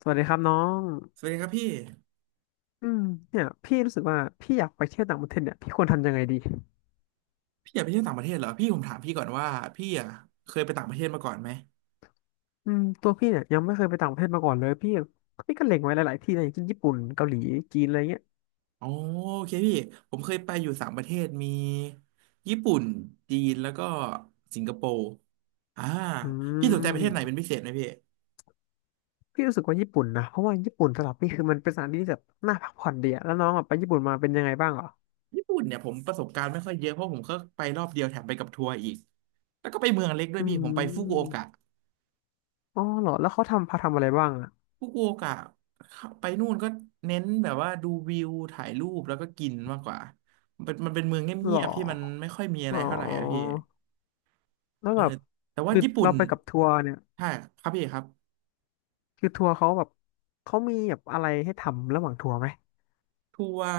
สวัสดีครับน้องสวัสดีครับพี่อืมเนี่ยพี่รู้สึกว่าพี่อยากไปเที่ยวต่างประเทศเนี่ยพี่ควรทำยังไงดีพี่อยากไปเที่ยวต่างประเทศเหรอพี่ผมถามพี่ก่อนว่าพี่เคยไปต่างประเทศมาก่อนไหมอืมตัวพี่เนี่ยยังไม่เคยไปต่างประเทศมาก่อนเลยพี่พี่ก็เล็งไว้หลายๆที่นะอย่างเช่นญี่ปุ่นเกาหลีจีนอะไรเงี้ยอ๋อโอเคพี่ผมเคยไปอยู่3 ประเทศมีญี่ปุ่นจีนแล้วก็สิงคโปร์อ่าอืพี่สนใจประเทศไหนเป็มนพิเศษไหมพี่พี่รู้สึกว่าญี่ปุ่นนะเพราะว่าญี่ปุ่นสำหรับพี่คือมันเป็นสถานที่ที่แบบน่าพักผ่อนดีอะแล้วน้องอะไปญี่ปุ่นมาเป็นยังไงบ้างเหรอญี่ปุ่นเนี่ยผมประสบการณ์ไม่ค่อยเยอะเพราะผมก็ไปรอบเดียวแถมไปกับทัวร์อีกแล้วก็ไปเมืองเล็กด้วอืยพี่ผมไปฟุกุโอกะ มอ๋อเหรอแล้วเขาทำพาทำอะไรบ้างอะฟุกุโอกะไปนู่นก็เน้นแบบว่าดูวิวถ่ายรูปแล้วก็กินมากกว่ามันเป็นเมืองเเหรงียอบๆที่มันไม่ค่อยมีอะไรอ๋อเท่าไหร่อะพี่แล้วเออแบบแต่ว่าคือญี่ปุ่นเราไปกับทัวร์เนี่ยใช่ครับพี่ครับคือทัวร์เขาแบบเขามีแบบอะไรให้ทำระหว่างทัวร์ไหม ทัวร์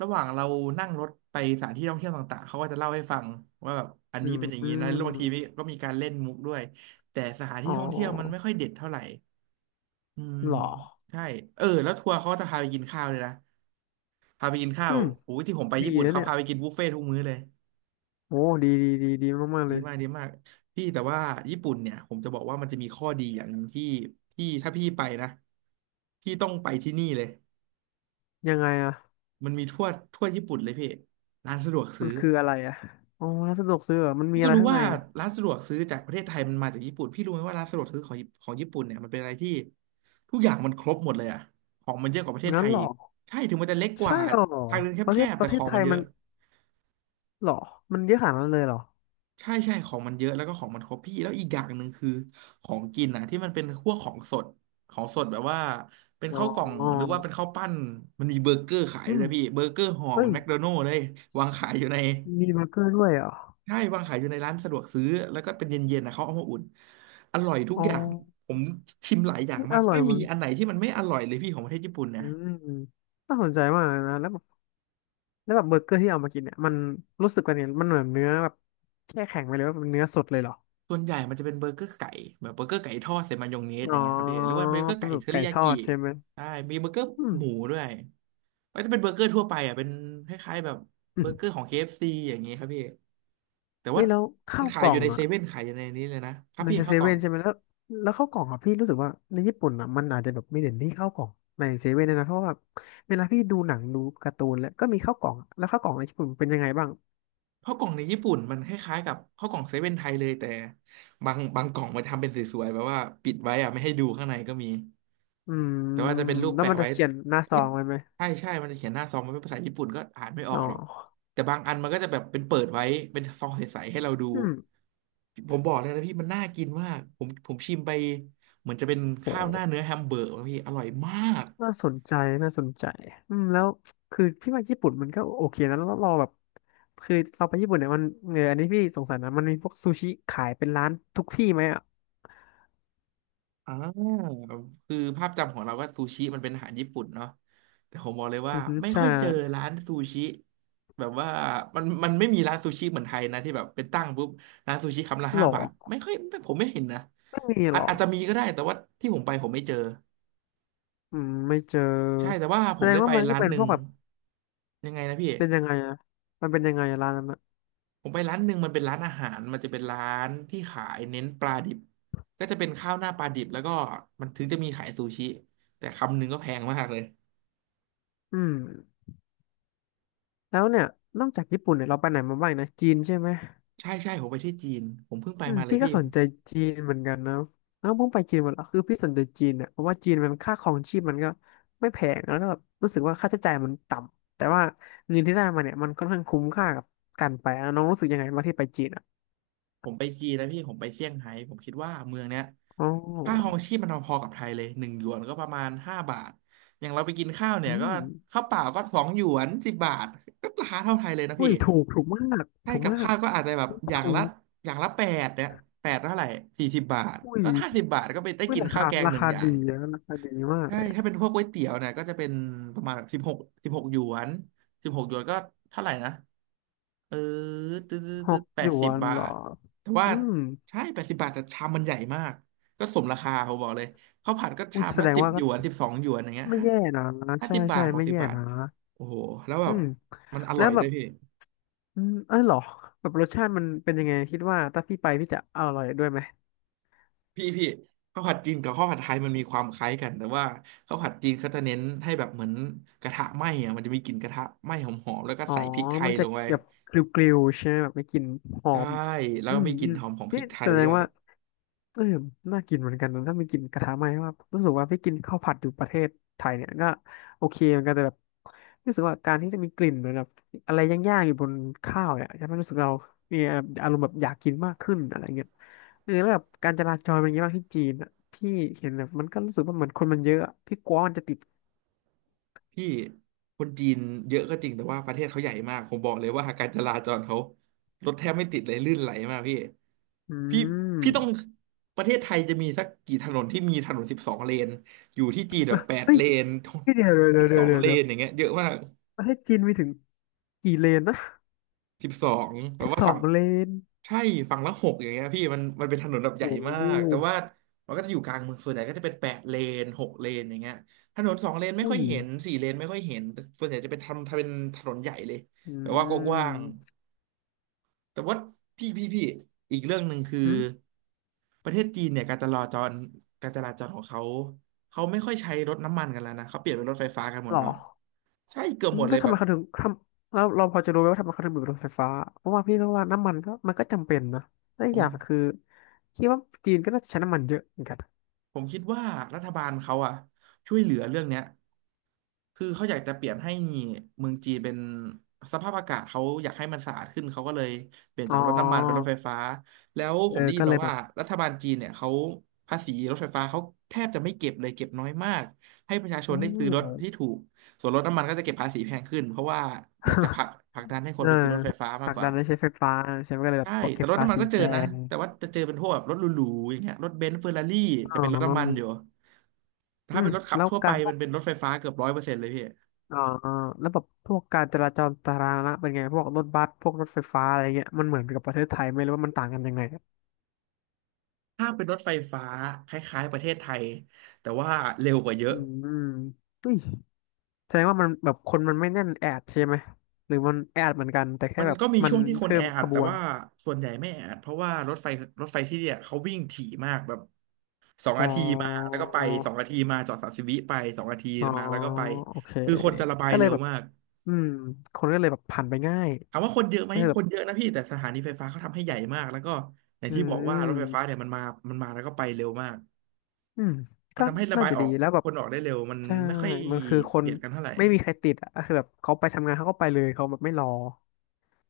ระหว่างเรานั่งรถไปสถานที่ท่องเที่ยวต่างๆเขาก็จะเล่าให้ฟังว่าแบบอันอืนี้มเป็นอย่างอนี้นะแล้วบางมทีก็มีการเล่นมุกด้วยแต่สถานอ๋ที่อท่องเที่ยวมันไม่ค่อยเด็ดเท่าไหร่อืมเหรอใช่เออแล้วทัวร์เขาก็จะพาไปกินข้าวเลยนะพาไปกินข้าอืวมโอ้ยที่ผมไปดีญี่ปุ่นนะเขาเนี่ยพาไปกินบุฟเฟ่ทุกมื้อเลย โอ้ดีดีดีดีมากๆดีเลยมากดีมากพี่แต่ว่าญี่ปุ่นเนี่ยผมจะบอกว่ามันจะมีข้อดีอย่างหนึ่งที่พี่ถ้าพี่ไปนะพี่ต้องไปที่นี่เลยยังไงอะมันมีทั่วญี่ปุ่นเลยพี่ร้านสะดวกมัซื้นอคืออะไรอะอ๋อร้านสะดวกซื้อเหรอมันมีพี่ก็อะไรรู้ข้างในว่าอะร้านสะดวกซื้อจากประเทศไทยมันมาจากญี่ปุ่นพี่รู้ไหมว่าร้านสะดวกซื้อของญี่ปุ่นเนี่ยมันเป็นอะไรที่ทุกอย่างมันครบหมดเลยอะของมันเยอะกว่าประเทศไทงั้นยเหรออีกใช่ถึงมันจะเล็กกใช่ว่าหรอทางเดินประแคเทศบๆปแต่ระเทขศองไทมันยเยมัอะ นเหรอมันเยอะขนาดนั้นเลยเหรอ ใช่ใช่ของมันเยอะแล้วก็ของมันครบพี่แล้วอีกอย่างหนึ่งคือของกินนะที่มันเป็นพวกของสดของสดแบบว่าเป็นอข้าวกล่อง๋อหรือว่าเป็นข้าวปั้นมันมีเบอร์เกอร์ขายอืด้วยมนะพี่เบอร์เกอร์ห่อเหเฮ้มือยนแมคโดนัลด์เลยวางขายอยู่ในมีเบอร์เกอร์ด้วยเหรอใช่วางขายอยู่ในร้านสะดวกซื้อแล้วก็เป็นเย็นๆนะเขาเอามาอุ่นอร่อยทุกอ๋ออย่างผมชิมหลายอย่างนี่อมากร่อไม่ยหมีมันอันไหนที่มันไม่อร่อยเลยพี่ของประเทศญี่ปุ่นนะอืมน่าสนใจมากเลยนะแล้วแบบแล้วแบบเบอร์เกอร์ที่เอามากินเนี่ยมันรู้สึกว่าเนี่ยมันเหมือนเนื้อแบบแช่แข็งไปเลยว่าเป็นเนื้อสดเลยเหรอ ส่วนใหญ่มันจะเป็นเบอร์เกอร์ไก่แบบเบอร์เกอร์ไก่ทอดใส่มายองเนสออ๋อย่างเงี้ยครับพี่หรือว่าเบอร์เกอร์เป็ไก่นแบเทบอไก่ริยาทอกิดใช่ไหมใช่มีเบอร์เกอร์อืมหมูด้วย มันจะเป็นเบอร์เกอร์ทั่วไปอ่ะเป็นคล้ายๆแบบอืเบอมร์เกอร์ของ KFC อฟซีอย่างงี้ครับพี่แต่เฮ้ว่ายแล้วมัข้านวขากยล่ออยู่งในเซอ่ะเว่นขายอยู่ในนี้เลยนะครับในพี่เซข้าวกล่อเว่งนใช่ไหม แล้วแล้วข้าวกล่องอ่ะพี่รู้สึกว่าในญี่ปุ่นอ่ะมันอาจจะแบบไม่เด่นที่ข้าวกล่องในเซเว่นนะนะเพราะว่าแบบเวลาพี่ดูหนังดูการ์ตูนแล้วก็มีข้าวกล่องแล้วข้าวกล่องในญี่ปุ่นเป็นยังไงบ้างข้าวกล่องในญี่ปุ่นมันคล้ายๆกับข้าวกล่องเซเว่นไทยเลยแต่บางกล่องมันทำเป็นสวยๆแบบว่าปิดไว้อ่ะไม่ให้ดูข้างในก็มีอืมแต่ว่าจะเป็นรูปแล้วแปะมันจะไว้เขียนหน้าซองไว้ไหมใช่ใช่มันจะเขียนหน้าซองมันเป็นภาษาญี่ปุ่นก็อ่านไม่อออ๋กอหรอกแต่บางอันมันก็จะแบบเป็นเปิดไว้เป็นซองใสๆให้เราดู อืมผมบอกเลยนะพี่มันน่ากินมากผมชิมไปเหมือนจะเป็นข้าวหน้าโห เนื้อแฮมเบอร์กนะพี่อร่อยมากน่าสนใจน่าสนใจอืมแล้วคือพี่ว่าญี่ปุ่นมันก็โอเคนะแล้วเราแบบคือเราไปญี่ปุ่นเนี่ยมันเอออันนี้พี่สงสัยนะมันมีพวกซูชิขายเป็นร้านทุกที่ไหมอ่ะอ่าคือภาพจำของเราก็ซูชิมันเป็นอาหารญี่ปุ่นเนาะแต่ผมบอกเลยว่าอือฮึไม่ใช่ค่อยเจอร้านซูชิแบบว่ามันไม่มีร้านซูชิเหมือนไทยนะที่แบบเป็นตั้งปุ๊บร้านซูชิคำละหรห้าอบาทไม่ค่อยไม่ผมไม่เห็นนะไม่มีอาหรจออาจจะมีก็ได้แต่ว่าที่ผมไปผมไม่เจออืมไม่เจอใช่แต่ว่าผแสมดงได้ว่าไปมันก็ร้านเป็นหพนึ่วงกแบบยังไงนะพี่ เป็นยังไงอะมันเป็นยังไงอะร้านนั้นอะผมไปร้านหนึ่งมันเป็นร้านอาหารมันจะเป็นร้านที่ขายเน้นปลาดิบก็จะเป็นข้าวหน้าปลาดิบแล้วก็มันถึงจะมีขายซูชิแต่คำหนึ่งก็แพงมากเลยอืมแล้วเนี่ยนอกจากญี่ปุ่นเนี่ยเราไปไหนมาบ้างนะจีนใช่ไหม ใช่ใช่ผมไปที่จีนผมเพิ่งไปอืมมาเลยพี่ก็พี่สนใจจีนเหมือนกันนะแล้วเพิ่งไปจีนหมดแล้วคือพี่สนใจจีนเนี่ยเพราะว่าจีนมันค่าครองชีพมันก็ไม่แพงแล้วก็แบบรู้สึกว่าค่าใช้จ่ายมันต่ำแต่ว่าเงินที่ได้มาเนี่ยมันค่อนข้างคุ้มค่ากับการไปอ่ะน้องรู้สึกยังไงบ้างที่ไปจีนอ่ะผมไปจีนแล้วพี่ผมไปเซี่ยงไฮ้ผมคิดว่าเมืองเนี้ยอ๋ค่าครอองชีพมันพอๆกับไทยเลย1 หยวนก็ประมาณห้าบาทอย่างเราไปกินข้าวเนี่อืยก็มข้าวเปล่าก็2 หยวน10 บาทก็ราคาเท่าไทยเลยนะอุ้พี่ ยถูกถูกมากใช่ถูกกับมากข้าวก็อาจจะแบบอย่างถูละกอย่างละแปดเนี่ยแปดเท่าไหร่สี่สิบบาทอุ้ยก็ห้าสิบบาทก็ไปได้อุ้ยกินราข้าวคาแกงราหนึ่งคาอย่าดีงนะราคาดีมาใช่กถ้าเป็นพวกก๋วยเตี๋ยวเนี่ยก็จะเป็นประมาณสิบหกสิบหกหยวนสิบหกหยวนก็เท่าไหร่นะเออตึ๊สิบหกดแปหยดสิวบนบาเหรอทแต่ว่าอืมใช่แปดสิบบาทแต่ชามมันใหญ่มากก็สมราคาผมบอกเลยข้าวผัดก็อุ้ชายมแสละดงสิบว่าหยก็วนสิบสองหยวนอย่างเงี้ยไม่แย่นะห้าใช่สิบบาใช่ทหกไม่สิบแย่บาทนะ โอ้โหแล้วแบอืบมมันอแล้ร่อวยแบด้วบยพี่ อืมเออเหรอแบบรสชาติมันเป็นยังไงคิดว่าถ้าพี่ไปพี่จะอร่อยด้วยไหมพี่พี่ข้าวผัดจีนกับข้าวผัดไทยมันมีความคล้ายกันแต่ว่าข้าวผัดจีนเขาจะเน้นให้แบบเหมือนกระทะไหม้อะมันจะมีกลิ่นกระทะไหม้หอมๆแล้วก็อ๋อใส่พริกไทมัยนจะลงไปแบบกริวๆใช่ไหมแบบไม่กลินหอใช่มแล้วอืก็มมีกลิ่อืนมหอมของพรินี่กไทแสยดด้งวยว่า เออน่ากินเหมือนกันนะถ้าไม่กินกระทะไหม้ว่ารู้สึกว่าพี่กินข้าวผัดอยู่ประเทศไทยเนี่ยก็โอเคเหมือนกันแต่แบบรู้สึกว่าการที่จะมีกลิ่นเหมือนแบบอะไรย่างๆอยู่บนข้าวเนี่ยจะไม่รู้สึกเรามีอารมณ์แบบอยากกินมากขึ้นอะไรเงี้ยเออแล้วแบบการจราจรเป็นยังไงบ้างที่จีนอะที่เห็นแบบมันก็รู้สึกว่าเหมือนคนมันเยอะอะพี่กลัวมันจะติดพี่คนจีนเยอะก็จริงแต่ว่าประเทศเขาใหญ่มากผมบอกเลยว่าการจราจรเขารถแทบไม่ติดเลยลื่นไหลมากพี่อืพี่มพี่ต้องประเทศไทยจะมีสักกี่ถนนที่มีถนนสิบสองเลนอยู่ที่จีนแบบแปดเฮ้ยเลน พี่เดี๋ยว เดี๋สิยวบสเดี๋ยอวงเดี๋ยวเลเดี๋ยวเดี๋ยวนอย่างเงี้ยเยอะมาก ประเทศจีนมีถึงกี่เลนนะสิบสองแบบสิบว่าสอฝั่งงเลนใช่ฝั่งละหกอย่างเงี้ยพี่มันเป็นถนนแบบใหโอ้ญ่มาโหกแต่ว่ามันก็จะอยู่กลางเมืองส่วนใหญ่ก็จะเป็นแปดเลนหกเลนอย่างเงี้ยถนนสองเลนไม่อุ้ค่อยยเห็นสี่เลนไม่ค่อยเห็นแต่ส่วนใหญ่จะเป็นทำเป็นถนนใหญ่เลยอแบบว่ากืว้างๆแต่ว่าพี่อีกเรื่องหนึ่งคือม ประเทศจีนเนี่ยการจราจรของเขาเขาไม่ค่อยใช้รถน้ำมันกันแล้วนะเขาเปลี่ยนเป็นรถไฟฟ้ากันหมหดรอแล้วใช่เกือบอืหมมดเลถ้ายทำแบไมบเขาถึงทำแล้วเราพอจะรู้ไหมว่าทำไมเขาถึงมีรถไฟฟ้าเพราะว่าพี่ก็ว่าน้ำมันก็มันก็จำเป็นนะและอีผกอม ย่างคือคิดว่าจีนก็น่าจะใช้น้ำมันเยอะเหมือนกันผมคิดว่ารัฐบาลเขาอะช่วยเหลือเรื่องเนี้ยคือเขาอยากจะเปลี่ยนให้เมืองจีนเป็นสภาพอากาศเขาอยากให้มันสะอาดขึ้นเขาก็เลยเปลี่ยนอ๋จาอกรถน้ำมันเป็นรถไฟฟ้าแล้วเอผอมได้ยิก็นเลมายแบว่าบ รัฐบาลจีนเนี่ยเขาภาษีรถไฟฟ้าเขาแทบจะไม่เก็บเลยเก็บน้อยมากให้ประชาช อืนได้ซื้อรถที่ม ถูกส่วนรถน้ำมันก็จะเก็บภาษีแพงขึ้นเพราะว่าอยากจะผ ลักผลักดันให้คเอนอไปซื้อรถไฟฟ้าผมากลักกดัว่านให้ใช้ไฟฟ้าใช่ไหมก็เลยแบใช่บแต่เก็บรถภาน้ำมันษีก็เจแพอนะงแต่ว่าจะเจอเป็นพวกแบบรถหรูๆอย่างเงี้ยรถเบนซ์เฟอร์รารี่จะอ๋เป็นรถน้ำมันอยู่ ออืถ้าเป็มนรถขับแล้วทั่วไปการพวมักนเป็นรถไฟฟ้าเกือบร้อยเปอร์เซ็นต์เลยพี่อ๋อแล้วแบบพวกการจราจรสาธารณะเป็นไงพวกรถบัสพวกรถไฟฟ้าอะไรเงี้ยมันเหมือนกับประเทศไทยไหมหรือว่ามันต่างกันยังไงอะถ้าเป็นรถไฟฟ้าคล้ายๆประเทศไทยแต่ว่าเร็วกว่าเยอะอืมอุ้ย แสดงว่ามันแบบคนมันไม่แน่นแออัดใช่ไหมหรือมันแออัดเหมือนกันแต่แค่มันแบบก็มีมัช่นวงที่คนเพิ่แอมขอัดบแต่วนว่าส่วนใหญ่ไม่แออัดเพราะว่ารถไฟที่เนี่ยเขาวิ่งถี่มากแบบสองอ๋อนาทีมาแล้วก็ไปสองนาทีมาจอดสามสิบวิไปสองนาทีอ๋อมาแล้วก็ไปโอเคคือคนจะระบายก็เลเร็ยวแบบมากอืมคนก็เลยแบบผ่านไปง่ายถามว่าคนเยอะไหมก็คือคแบบนเยอะนะพี่แต่สถานีไฟฟ้าเขาทำให้ใหญ่มากแล้วก็อย่างอืที่บอกว่ารถไฟฟ้าเนี่มยมันมาแล้วก็ไปเร็วมาก อืมมันก็ทำให้ระน่าบายจะออดีกแล้วแบคบนออกได้เร็วมันใช่ไม่ค่อยมันคือคนเบียดกันเท่าไหร่ไม่มีใครติดอ่ะก็คือแบบเขาไปทำงานเขาก็ไปเลยเขาแบบไม่รอ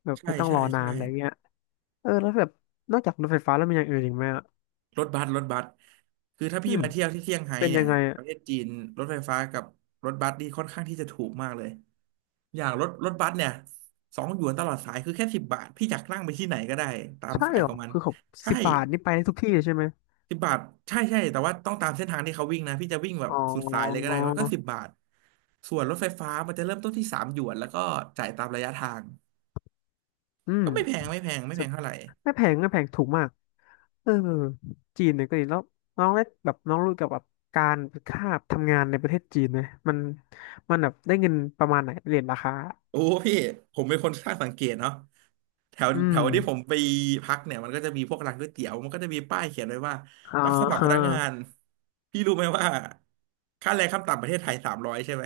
แบบใช่ไม่ต้องรใช่อนาใช่นอะไรเงี้ยเออแล้วแบบนอกจากรถไฟฟ้าแล้วมีอย่างอื่นอีกไหมอ่ะรถบัสคือถ้าอืพี่มมาเที่ยวที่เซี่ยงไฮ้เป็นเนี่ยัยงไงปอ่ะระเทศจีนรถไฟฟ้ากับรถบัสนี่ค่อนข้างที่จะถูกมากเลยอย่างรถบัสเนี่ยสองหยวนตลอดสายคือแค่สิบบาทพี่อยากนั่งไปที่ไหนก็ได้ตามใช่สายเหรขอองมันคือเขาใช่สิบบาทนี่ไปได้ทุกที่เลยใช่ไหม สิบบาทใช่ใช่แต่ว่าต้องตามเส้นทางที่เขาวิ่งนะพี่จะวิ่งแบบอ๋อ สุดสายเลยก็ได้มันก็สิบบาทส่วนรถไฟฟ้ามันจะเริ่มต้นที่สามหยวนแล้วก็จ่ายตามระยะทางอืมก็ไม่แพงไม่แพงไม่สแพดงเท่าไหร่ ไม่แพงไม่แพงถูกมากเออจีนเนี่ยก็ดีแล้วน้องได้แบบน้องรู้เกี่ยวกับการค่าทำงานในประเทศจีนไหมมันมันแบบได้เงินประมาณไหนเรียนราคา โอ้พี่ผมเป็นคนช่างสังเกตเนาะแถวอืแถมวที่ผมไปพักเนี่ยมันก็จะมีพวกร้านก๋วยเตี๋ยวมันก็จะมีป้ายเขียนไว้ว่าอ่ารับสมัครพฮะนักงานพี่รู้ไหมว่าค่าแรงขั้นต่ำประเทศไทยสามร้อยใช่ไหม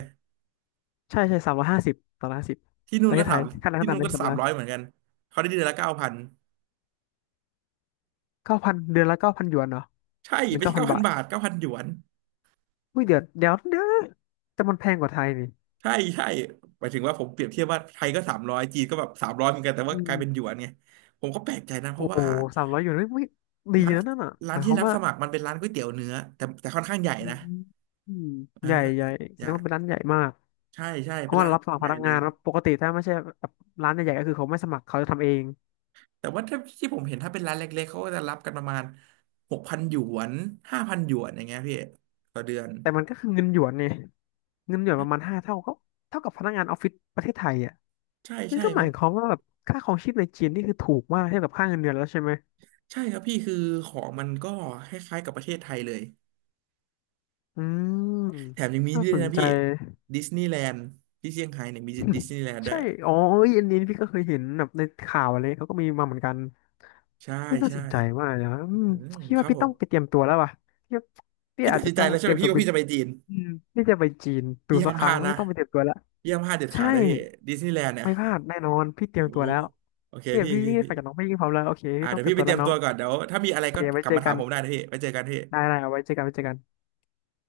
ใช่ ใช่สามร้อยห้าสิบสามร้อยห้าสิบที่นู่ปนระเทก็ศไทสายมค่าแรงที่ขั้นนู่ต่ำนเป็ก็นสามสามร้อร้อยเหยมือนกันเขาได้เดือนละเก้าพันเก้าพัน เดือนละเก้าพันหยวนเนาะใช่หรือไม่เก้าใช่พัเก้านพับานทบาทเก้าพันหยวนอุ้ยเดี๋ยวเดี๋ยวเดี๋ยวแต่มันแพงกว่าไทยนี่ใช่ใช่หมายถึงว่าผมเปรียบเทียบว่าไทยก็สามร้อยจีนก็แบบสามร้อยเหมือนกันแต่อืว่ากลายเป็นหยมวนไงผมก็แปลกใจนะเพโอ้ราะโหว่าสามร้อยหยวนเฮ้ยไม่ดีร้านนะนั่นอ่ะหร้านมายคที่วามรับว่า สมัครมันเป็นร้านก๋วยเตี๋ยวเนื้อแต่แต่ค่อนข้างใหญ่อืนะ มอืมเออใหญ่ใหญ่แสใหดญ่งว่าเป็นร้านใหญ่มากใช่ใช่ เพเป็นราะว่าร้านรัค่บอนสมัข้าคงรใหพญ่นักเลงาย นแล้วปกติถ้าไม่ใช่แบบร้านใหญ่ๆก็คือเขาไม่สมัครเขาจะทำเองแต่ว่าถ้าที่ผมเห็นถ้าเป็นร้านเล็กๆ เขาก็จะรับกันประมาณหกพันหยวนห้าพันหยวนอย่างเงี้ยพี่ต่อเดือนแต่มันก็คือเงินหยวนเนี่ยเงินหยวนประมาณห้าเท่าก็เท่ากับพนักงานออฟฟิศประเทศไทยอ่ะใช่นั่นใช่ก็เพหมายราะความว่าแบบค่าครองชีพในจีนนี่คือถูกมากเทียบกับค่าเงินเดือนแล้วใช่ไหมใช่ครับพี่คือของมันก็คล้ายๆกับประเทศไทยเลยอืมแถมยังมีน่านี่ด้สวยนนะใจ พี่ดิสนีย์แลนด์ที่เซี่ยงไฮ้เนี่ยมีดิสนีย์แลนด์ ด้วใช่ยอ๋อเอ้ยอันนี้พี่ก็เคยเห็นแบบในข่าวอะไรเขาก็มีมาเหมือนกัน ใช่ไม่น่าใช่สนใจมากเลยนะอือืมมพี่คว่ารับพี่ผต้อมงไปเตรียมตัวแล้วว่ะพี่ว่าพี่พี่ตัอาจดจะสินใจต้องแล้วใช่เตไหรีมยมตัพี่วว่าบินพี่จะไปจีนอืมพี่จะไปจีนดูพี่สัห้ากมคพรั้ลางดนะไม่ต้องไปเตรียมตัวแล้วพี่ห้ามพลาดเด็ดใช่ ขาดนะพี่ดิสนีย์แลนด์เนี่ยไม่พลาดแน่นอนพี่เตรียมโอ้ตัวโหแล้วโอเคเนี่ยพี่พี่พี่นี่พี่ ฝากจากน้องพี่ยิ่งพร้อมแล้วโอเคอ่าพี่ต้องเดี๋ยเตวรียมพี่ไปตัวเตแล้รีวยมน้อตังวก่อนเดี๋ยวถ้ามีอะไรโอเคก็ไว้กลับเจอมาถากัมนผมได้นะพี่ไปเจอกันพี่ได้ได้เอาไว้เจอกันไว้เจอกัน